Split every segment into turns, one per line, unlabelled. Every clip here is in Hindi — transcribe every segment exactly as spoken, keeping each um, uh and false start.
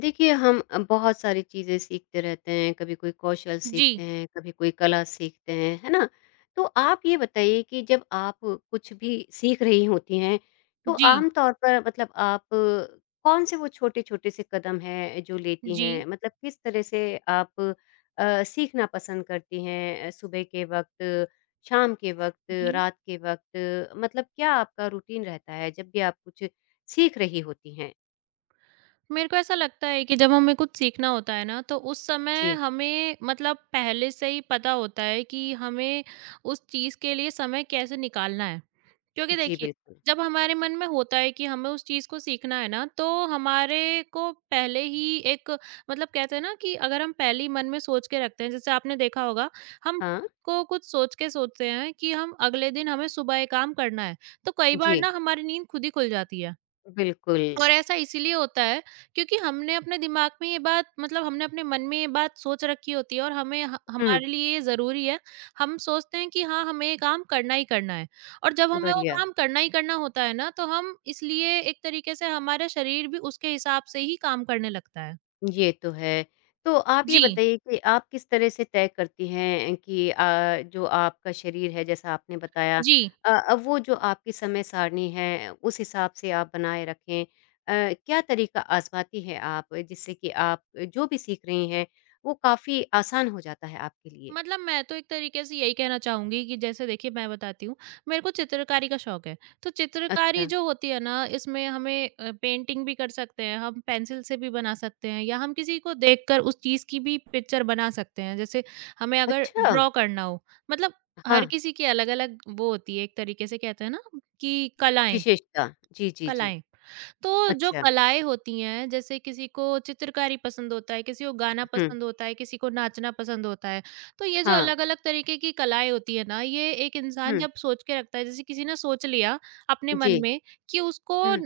देखिए, हम अ, बहुत सारी चीज़ें सीखते रहते हैं, कभी कोई कौशल
जी,
सीखते हैं, कभी कोई कला सीखते हैं, है ना? तो आप ये बताइए कि जब आप कुछ भी सीख रही होती हैं, तो
जी,
आम तौर पर मतलब आप कौन-से वो छोटे-छोटे से कदम हैं जो लेती हैं?
जी,
मतलब किस तरह से आप अ, सीखना पसंद करती हैं अ, सुबह के वक़्त, शाम के वक़्त,
जी।
रात के वक़्त मतलब क्या आपका रूटीन रहता है जब भी आप कुछ सीख रही होती हैं?
मेरे को ऐसा लगता है कि जब हमें कुछ सीखना होता है ना, तो उस समय
जी।
हमें मतलब पहले से ही पता होता है कि हमें उस चीज़ के लिए समय कैसे निकालना है। क्योंकि
जी,
देखिए,
बिल्कुल।
जब हमारे मन में होता है कि हमें उस चीज़ को सीखना है ना, तो हमारे को पहले ही एक मतलब कहते हैं ना कि अगर हम पहले ही मन में सोच के रखते हैं, जैसे आपने देखा होगा, हम
हाँ,
को कुछ सोच के सोचते हैं कि हम अगले दिन हमें सुबह ये काम करना है, तो कई बार ना
जी,
हमारी नींद खुद ही खुल जाती है।
बिल्कुल।
और ऐसा इसीलिए होता है क्योंकि हमने अपने दिमाग में ये बात मतलब हमने अपने मन में ये बात सोच रखी होती है, और हमें ह
हुँ,
हमारे लिए ये ज़रूरी है। हम सोचते हैं कि हाँ, हमें ये काम करना ही करना है, और जब हमें वो
बढ़िया,
काम करना ही करना होता है ना, तो हम इसलिए एक तरीके से हमारा शरीर भी उसके हिसाब से ही काम करने लगता है।
ये तो है। तो आप ये
जी,
बताइए कि आप किस तरह से तय करती हैं कि अ, जो आपका शरीर है जैसा आपने बताया
जी।
अ अ, वो जो आपकी समय सारणी है उस हिसाब से आप बनाए रखें? अ, क्या तरीका आज़माती हैं आप जिससे कि आप जो भी सीख रही हैं वो काफ़ी आसान हो जाता है आपके लिए?
मतलब मैं तो एक तरीके से यही कहना चाहूँगी कि जैसे देखिए मैं बताती हूँ, मेरे को चित्रकारी का शौक है। तो चित्रकारी
अच्छा,
जो होती है ना, इसमें हमें अ, पेंटिंग भी कर सकते हैं, हम पेंसिल से भी बना सकते हैं, या हम किसी को देखकर उस चीज़ की भी पिक्चर बना सकते हैं। जैसे हमें अगर
अच्छा!
ड्रॉ करना हो, मतलब
हाँ,
हर किसी की अलग-अलग वो होती है, एक तरीके से कहते हैं ना कि कलाएँ।
विशेषता। जी, जी, जी।
कलाएँ। तो जो
अच्छा,
कलाएँ होती हैं, जैसे किसी को चित्रकारी पसंद होता है, किसी को गाना
हुँ,
पसंद होता है, किसी को नाचना पसंद होता है। तो ये जो
हाँ,
अलग-अलग तरीके की कलाएँ होती है ना, ये एक इंसान
हुँ,
जब सोच के रखता है, जैसे किसी ने सोच लिया अपने
जी,
मन में कि उसको
हुँ।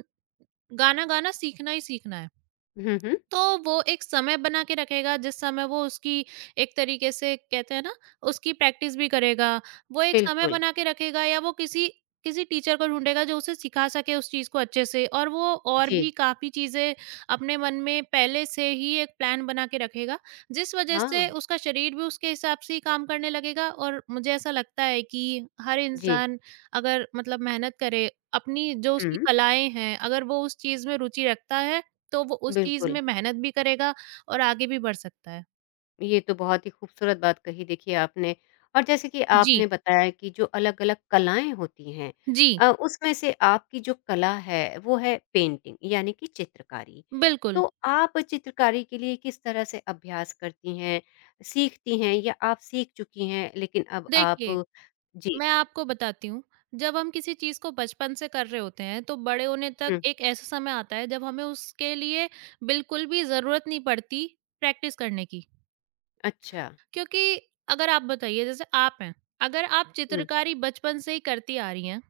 गाना गाना सीखना ही सीखना है।
हुँ, हुँ,
तो वो एक समय बना के रखेगा जिस समय वो उसकी, एक तरीके से कहते हैं ना, उसकी प्रैक्टिस भी करेगा। वो एक समय
बिल्कुल।
बना के रखेगा या वो किसी किसी टीचर को ढूँढेगा जो उसे सिखा सके उस चीज़ को अच्छे से, और वो और
जी।
भी काफ़ी चीज़ें अपने मन में पहले से ही एक प्लान बना के रखेगा, जिस वज़ह
हाँ,
से उसका शरीर भी उसके हिसाब से ही काम करने लगेगा। और मुझे ऐसा लगता है कि हर
जी।
इंसान अगर मतलब मेहनत करे, अपनी जो उसकी
हुँ,
कलाएँ हैं, अगर वो उस चीज़ में रुचि रखता है, तो वो उस चीज़
बिल्कुल।
में मेहनत भी करेगा और आगे भी बढ़ सकता है।
ये तो बहुत ही खूबसूरत बात कही देखिए आपने और जैसे कि
जी,
आपने बताया कि जो अलग-अलग कलाएँ होती हैं
जी,
अ, उसमें से आपकी जो कला है वो है पेंटिंग यानी कि चित्रकारी।
बिल्कुल।
तो आप चित्रकारी के लिए किस तरह से अभ्यास करती हैं, सीखती हैं या आप सीख चुकी हैं लेकिन अब
देखिए,
आप जी,
मैं आपको बताती हूँ, जब हम किसी चीज़ को बचपन से कर रहे होते हैं, तो बड़े होने तक
हुँ,
एक ऐसा समय आता है जब हमें उसके लिए बिल्कुल भी ज़रूरत नहीं पड़ती प्रैक्टिस करने की।
अच्छा।
क्योंकि अगर आप बताइए जैसे आप हैं, अगर आप
हुँ,
चित्रकारी बचपन से ही करती आ रही हैं,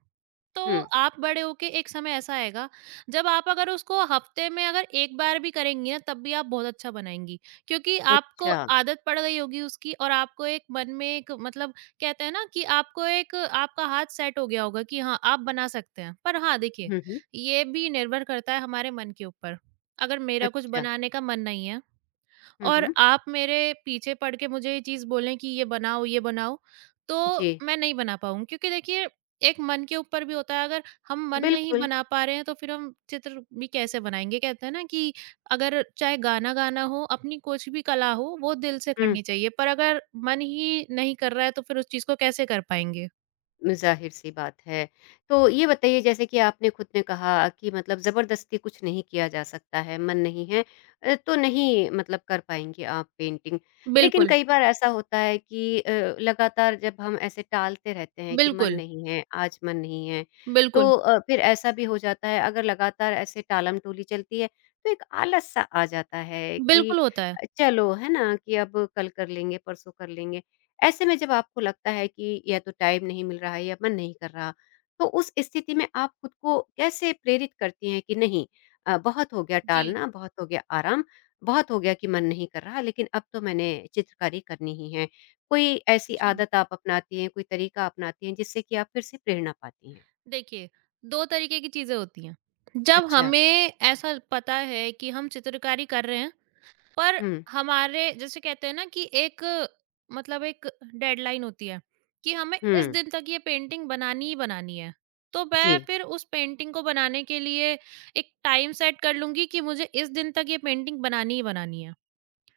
तो
हुँ,
आप बड़े होके एक समय ऐसा आएगा जब आप अगर उसको हफ्ते में अगर एक बार भी करेंगी ना, तब भी आप बहुत अच्छा बनाएँगी। क्योंकि आपको
अच्छा।
आदत पड़ गई होगी उसकी, और आपको एक मन में एक मतलब कहते हैं ना कि आपको एक आपका हाथ सेट हो गया होगा कि हाँ, आप बना सकते हैं। पर हाँ, देखिए,
हुँ, हुँ,
ये भी निर्भर करता है हमारे मन के ऊपर। अगर मेरा कुछ
अच्छा।
बनाने का मन नहीं है
हुँ,
और
हुँ,
आप मेरे पीछे पड़ के मुझे ये चीज़ बोलें कि ये बनाओ, ये बनाओ, तो
जी।
मैं नहीं बना पाऊँगी, क्योंकि देखिए एक मन के ऊपर भी होता है। अगर हम मन नहीं
बिल्कुल,
बना पा रहे हैं, तो फिर हम चित्र भी कैसे बनाएँगे? कहते हैं ना कि अगर चाहे गाना गाना हो, अपनी कुछ भी कला हो, वो दिल से
हुँ,
करनी चाहिए, पर अगर मन ही नहीं कर रहा है तो फिर उस चीज़ को कैसे कर पाएँगे?
ज़ाहिर-सी बात है। तो ये बताइए जैसे कि आपने खुद ने कहा कि मतलब ज़बरदस्ती कुछ नहीं किया जा सकता है, मन नहीं है अ, तो नहीं मतलब कर पाएँगी आप पेंटिंग। लेकिन
बिल्कुल,
कई बार ऐसा होता है कि अ, लगातार जब हम ऐसे टालते रहते हैं कि मन
बिल्कुल,
नहीं है, आज मन नहीं है, तो
बिल्कुल,
अ, फिर ऐसा भी हो जाता है अगर लगातार ऐसे टालम-टोली चलती है, तो एक आलस-सा आ जाता है कि
बिल्कुल होता है।
अ, चलो है ना, कि अब कल कर लेंगे, परसों कर लेंगे। ऐसे में जब आपको लगता है कि या तो टाइम नहीं मिल रहा है या मन नहीं कर रहा, तो उस स्थिति में आप खुद को कैसे प्रेरित करती हैं कि नहीं अ, बहुत हो गया
जी,
टालना, बहुत हो गया आराम, बहुत हो गया कि मन नहीं कर रहा, लेकिन अब तो मैंने चित्रकारी करनी ही है। कोई ऐसी
जी।
आदत आप अपनाती हैं, कोई तरीका अपनाती हैं जिससे कि आप फिर से प्रेरणा पाती हैं?
देखिए, दो तरीके की चीज़ें होती हैं। जब
अच्छा।
हमें ऐसा पता है कि हम चित्रकारी कर रहे हैं, पर
हुँ,
हमारे, जैसे कहते हैं ना कि एक मतलब एक डेडलाइन होती है कि हमें इस
हुँ।
दिन तक ये पेंटिंग बनानी ही बनानी है। तो मैं
जी,
फिर उस पेंटिंग को बनाने के लिए एक टाइम सेट कर लूँगी कि मुझे इस दिन तक ये पेंटिंग बनानी ही बनानी है।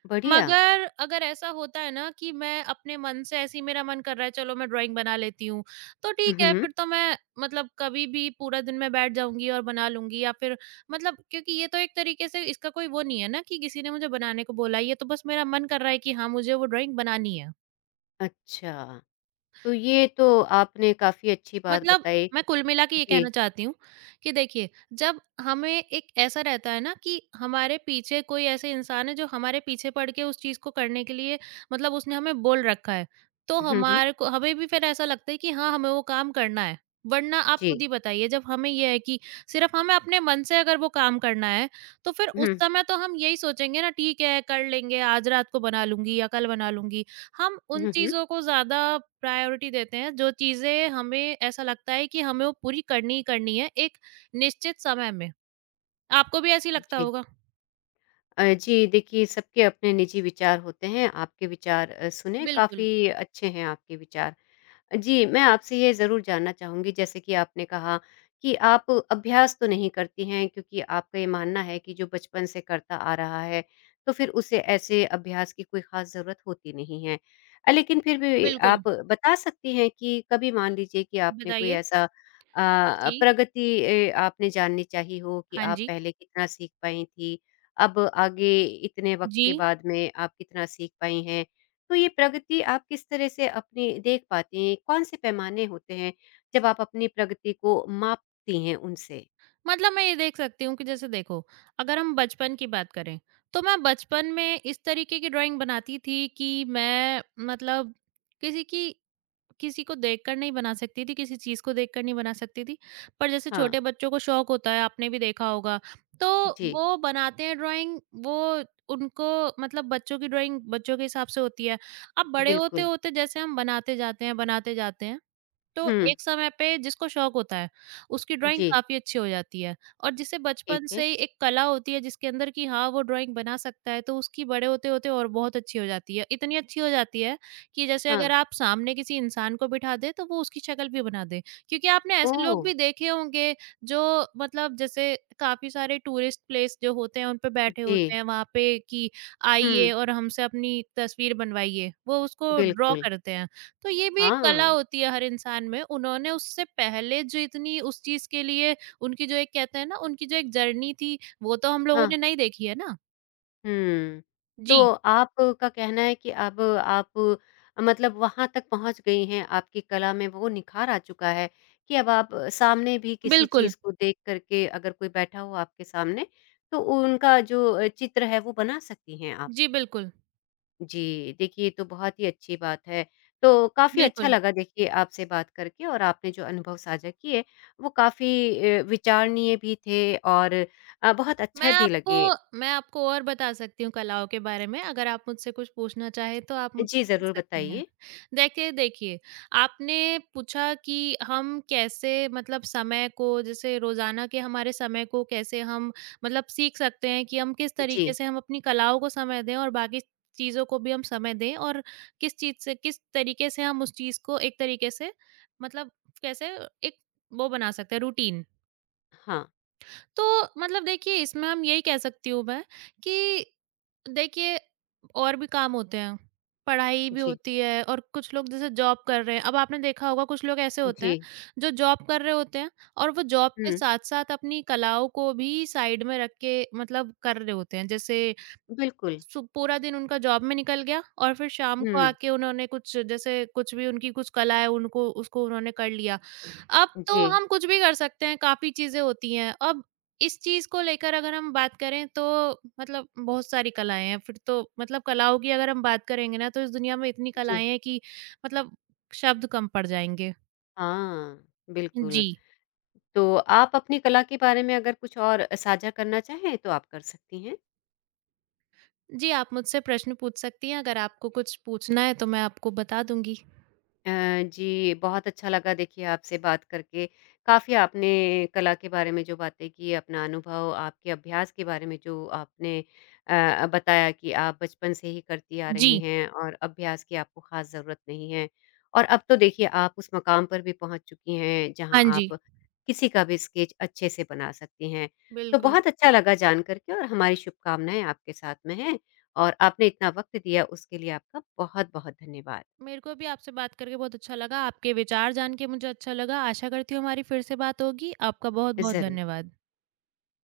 बढ़िया।
मगर अगर ऐसा होता है ना कि मैं अपने मन से, ऐसे ही मेरा मन कर रहा है, चलो मैं ड्राइंग बना लेती हूँ, तो ठीक है
उहुँ।
फिर तो मैं मतलब कभी भी पूरा दिन मैं बैठ जाऊँगी और बना लूँगी, या फिर मतलब क्योंकि ये तो एक तरीके से इसका कोई वो नहीं है ना कि किसी ने मुझे बनाने को बोला, ये तो बस मेरा मन कर रहा है कि हाँ, मुझे वो ड्राइंग बनानी है।
अच्छा, तो ये तो आपने काफ़ी अच्छी बात
मतलब
बताई।
मैं कुल मिला के ये
जी।
कहना चाहती हूँ कि देखिए, जब हमें एक ऐसा रहता है ना कि हमारे पीछे कोई ऐसे इंसान है जो हमारे पीछे पड़ के उस चीज़ को करने के लिए मतलब उसने हमें बोल रखा है, तो
हुँ, हुँ।
हमारे को हमें भी फिर ऐसा लगता है कि हाँ, हमें वो काम करना है। वरना आप खुद
जी।
ही बताइए, जब हमें ये है कि सिर्फ़ हमें अपने मन से अगर वो काम करना है, तो फिर उस
हुँ।
समय तो हम यही सोचेंगे ना, ठीक है, कर लेंगे, आज रात को बना लूँगी या कल बना लूँगी। हम उन
हुँ, हुँ।
चीज़ों को ज़्यादा प्रायोरिटी देते हैं जो चीज़ें हमें ऐसा लगता है कि हमें वो पूरी करनी ही करनी है एक निश्चित समय में। आपको भी ऐसे ही लगता
जी।
होगा?
अ, जी, देखिए सबके अपने निजी विचार होते हैं, आपके विचार अ, सुने
बिल्कुल,
काफ़ी अच्छे हैं आपके विचार। जी, मैं आपसे ये ज़रूर जानना चाहूँगी जैसे कि आपने कहा कि आप अभ्यास तो नहीं करती हैं क्योंकि आपका ये मानना है कि जो बचपन से करता आ रहा है, तो फिर उसे ऐसे अभ्यास की कोई ख़ास ज़रूरत होती नहीं है। अ, लेकिन फिर भी
बिल्कुल।
आप बता सकती हैं कि कभी मान लीजिए कि आपने कोई
बताइए?
ऐसा अ,
जी।
प्रगति ए, आपने जाननी चाहिए हो कि
हाँ
आप
जी।
पहले कितना सीख पाई थीं, अब आगे इतने वक़्त
जी।
के बाद में आप कितना सीख पाई हैं? तो ये प्रगति आप किस तरह से अपनी देख पाती हैं? कौन से पैमाने होते हैं जब आप अपनी प्रगति को मापती हैं उनसे?
मतलब मैं ये देख सकती हूँ कि जैसे देखो, अगर हम बचपन की बात करें, तो मैं बचपन में इस तरीके की ड्राइंग बनाती थी कि मैं मतलब किसी की, किसी को देखकर नहीं बना सकती थी, किसी चीज़ को देखकर नहीं बना सकती थी। पर जैसे
हाँ,
छोटे बच्चों को शौक होता है, आपने भी देखा होगा, तो
जी,
वो बनाते हैं ड्राइंग, वो उनको मतलब बच्चों की ड्राइंग बच्चों के हिसाब से होती है। अब बड़े
बिल्कुल।
होते-होते जैसे हम बनाते जाते हैं, बनाते जाते हैं, तो
हुँ,
एक समय पे जिसको शौक होता है उसकी ड्राइंग
जी,
काफी अच्छी हो जाती है, और जिसे
ठीक
बचपन से
है।
ही एक कला होती है जिसके अंदर कि हाँ वो ड्राइंग बना सकता है, तो उसकी बड़े होते होते और बहुत अच्छी हो जाती है, इतनी अच्छी हो जाती है कि जैसे
हाँ,
अगर आप सामने किसी इंसान को बिठा दे तो वो उसकी शक्ल भी बना दे, क्योंकि आपने ऐसे
ओह!
लोग भी देखे होंगे जो, मतलब जैसे काफी सारे टूरिस्ट प्लेस जो होते हैं उन पे बैठे होते
जी,
हैं वहां पे, कि
हुँ,
आइए और हमसे अपनी तस्वीर बनवाइए, वो उसको ड्रॉ
बिल्कुल।
करते हैं। तो ये भी एक कला
हाँ,
होती है हर इंसान में। उन्होंने उससे पहले जितनी उस चीज़ के लिए उनकी जो एक कहते हैं ना, उनकी जो एक जर्नी थी, वो तो हम लोगों
हाँ।
ने नहीं देखी है ना।
हुँ। तो
जी,
आपका कहना है कि अब आप मतलब वहाँ तक पहुँच गई हैं, आपकी कला में वो निखार आ चुका है कि अब आप सामने भी किसी
बिल्कुल।
चीज़ को देख कर के अगर कोई बैठा हो आपके सामने, तो उनका जो अ, चित्र है वो बना सकती हैं आप।
जी, बिल्कुल,
जी, देखिए ये तो बहुत ही अच्छी बात है। तो काफ़ी अच्छा
बिल्कुल।
लगा देखिए आपसे बात करके और आपने जो अनुभव साझा किए, वो काफ़ी अ, विचारणीय भी थे और अ, बहुत
मैं
अच्छे भी
आपको
लगे।
मैं आपको और बता सकती हूँ कलाओं के बारे में, अगर आप मुझसे कुछ पूछना चाहें, तो आप
जी,
मुझसे पूछ
ज़रूर
सकती हैं।
बताइए।
देखिए, देखिए, आपने पूछा कि हम कैसे मतलब समय को, जैसे रोज़ाना के हमारे समय को कैसे हम मतलब सीख सकते हैं कि हम किस
जी।
तरीके से हम अपनी कलाओं को समय दें, और बाकी चीज़ों को भी हम समय दें, और किस चीज़ से किस तरीके से हम उस चीज़ को एक तरीके से मतलब कैसे एक वो बना सकते हैं रूटीन।
हाँ,
तो मतलब देखिए इसमें हम यही कह सकती हूँ मैं कि देखिए, और भी काम होते हैं, पढ़ाई भी
जी,
होती है, और कुछ लोग जैसे जॉब कर रहे हैं, अब आपने देखा होगा कुछ लोग ऐसे होते हैं
जी।
जो जॉब कर रहे होते हैं, और वो जॉब के
हुँ,
साथ साथ अपनी कलाओं को भी साइड में रख के मतलब कर रहे होते हैं, जैसे
बिल्कुल।
सु पूरा दिन उनका जॉब में निकल गया और फिर शाम को
हुँ,
आके उन्होंने कुछ, जैसे कुछ भी उनकी कुछ कला है उनको उसको उन्होंने कर लिया। अब तो
जी,
हम कुछ भी कर सकते हैं, काफ़ी चीज़ें होती हैं। अब इस चीज़ को लेकर अगर हम बात करें, तो मतलब बहुत सारी कलाएँ हैं, फिर तो मतलब कलाओं की अगर हम बात करेंगे ना, तो इस दुनिया में इतनी
जी।
कलाएँ हैं कि मतलब शब्द कम पड़ जाएँगे।
हाँ, बिल्कुल।
जी।
तो आप अपनी कला के बारे में अगर कुछ और साझा करना चाहें, तो आप कर सकती हैं।
जी, आप मुझसे प्रश्न पूछ सकती हैं, अगर आपको कुछ पूछना है तो मैं आपको बता दूँगी।
अ, जी, बहुत अच्छा लगा देखिए आपसे बात करके। काफ़ी आपने कला के बारे में जो बातें की, अपना अनुभव, आपके अभ्यास के बारे में जो आपने अ, बताया कि आप बचपन से ही करती आ रही
जी।
हैं और अभ्यास की आपको ख़ास ज़रूरत नहीं है। और अब तो देखिए आप उस मकाम पर भी पहुँच चुकी हैं जहाँ
हाँ जी,
आप किसी का भी स्केच अच्छे से बना सकती हैं। तो
बिल्कुल।
बहुत अच्छा लगा जान कर के और हमारी शुभकामनाएँ आपके साथ में हैं और आपने इतना वक़्त दिया उसके लिए आपका बहुत-बहुत धन्यवाद।
मेरे को भी आपसे बात करके बहुत अच्छा लगा। आपके विचार जान के मुझे अच्छा लगा। आशा करती हूँ हमारी फिर से बात होगी। आपका बहुत-बहुत
ज़रूर।
धन्यवाद।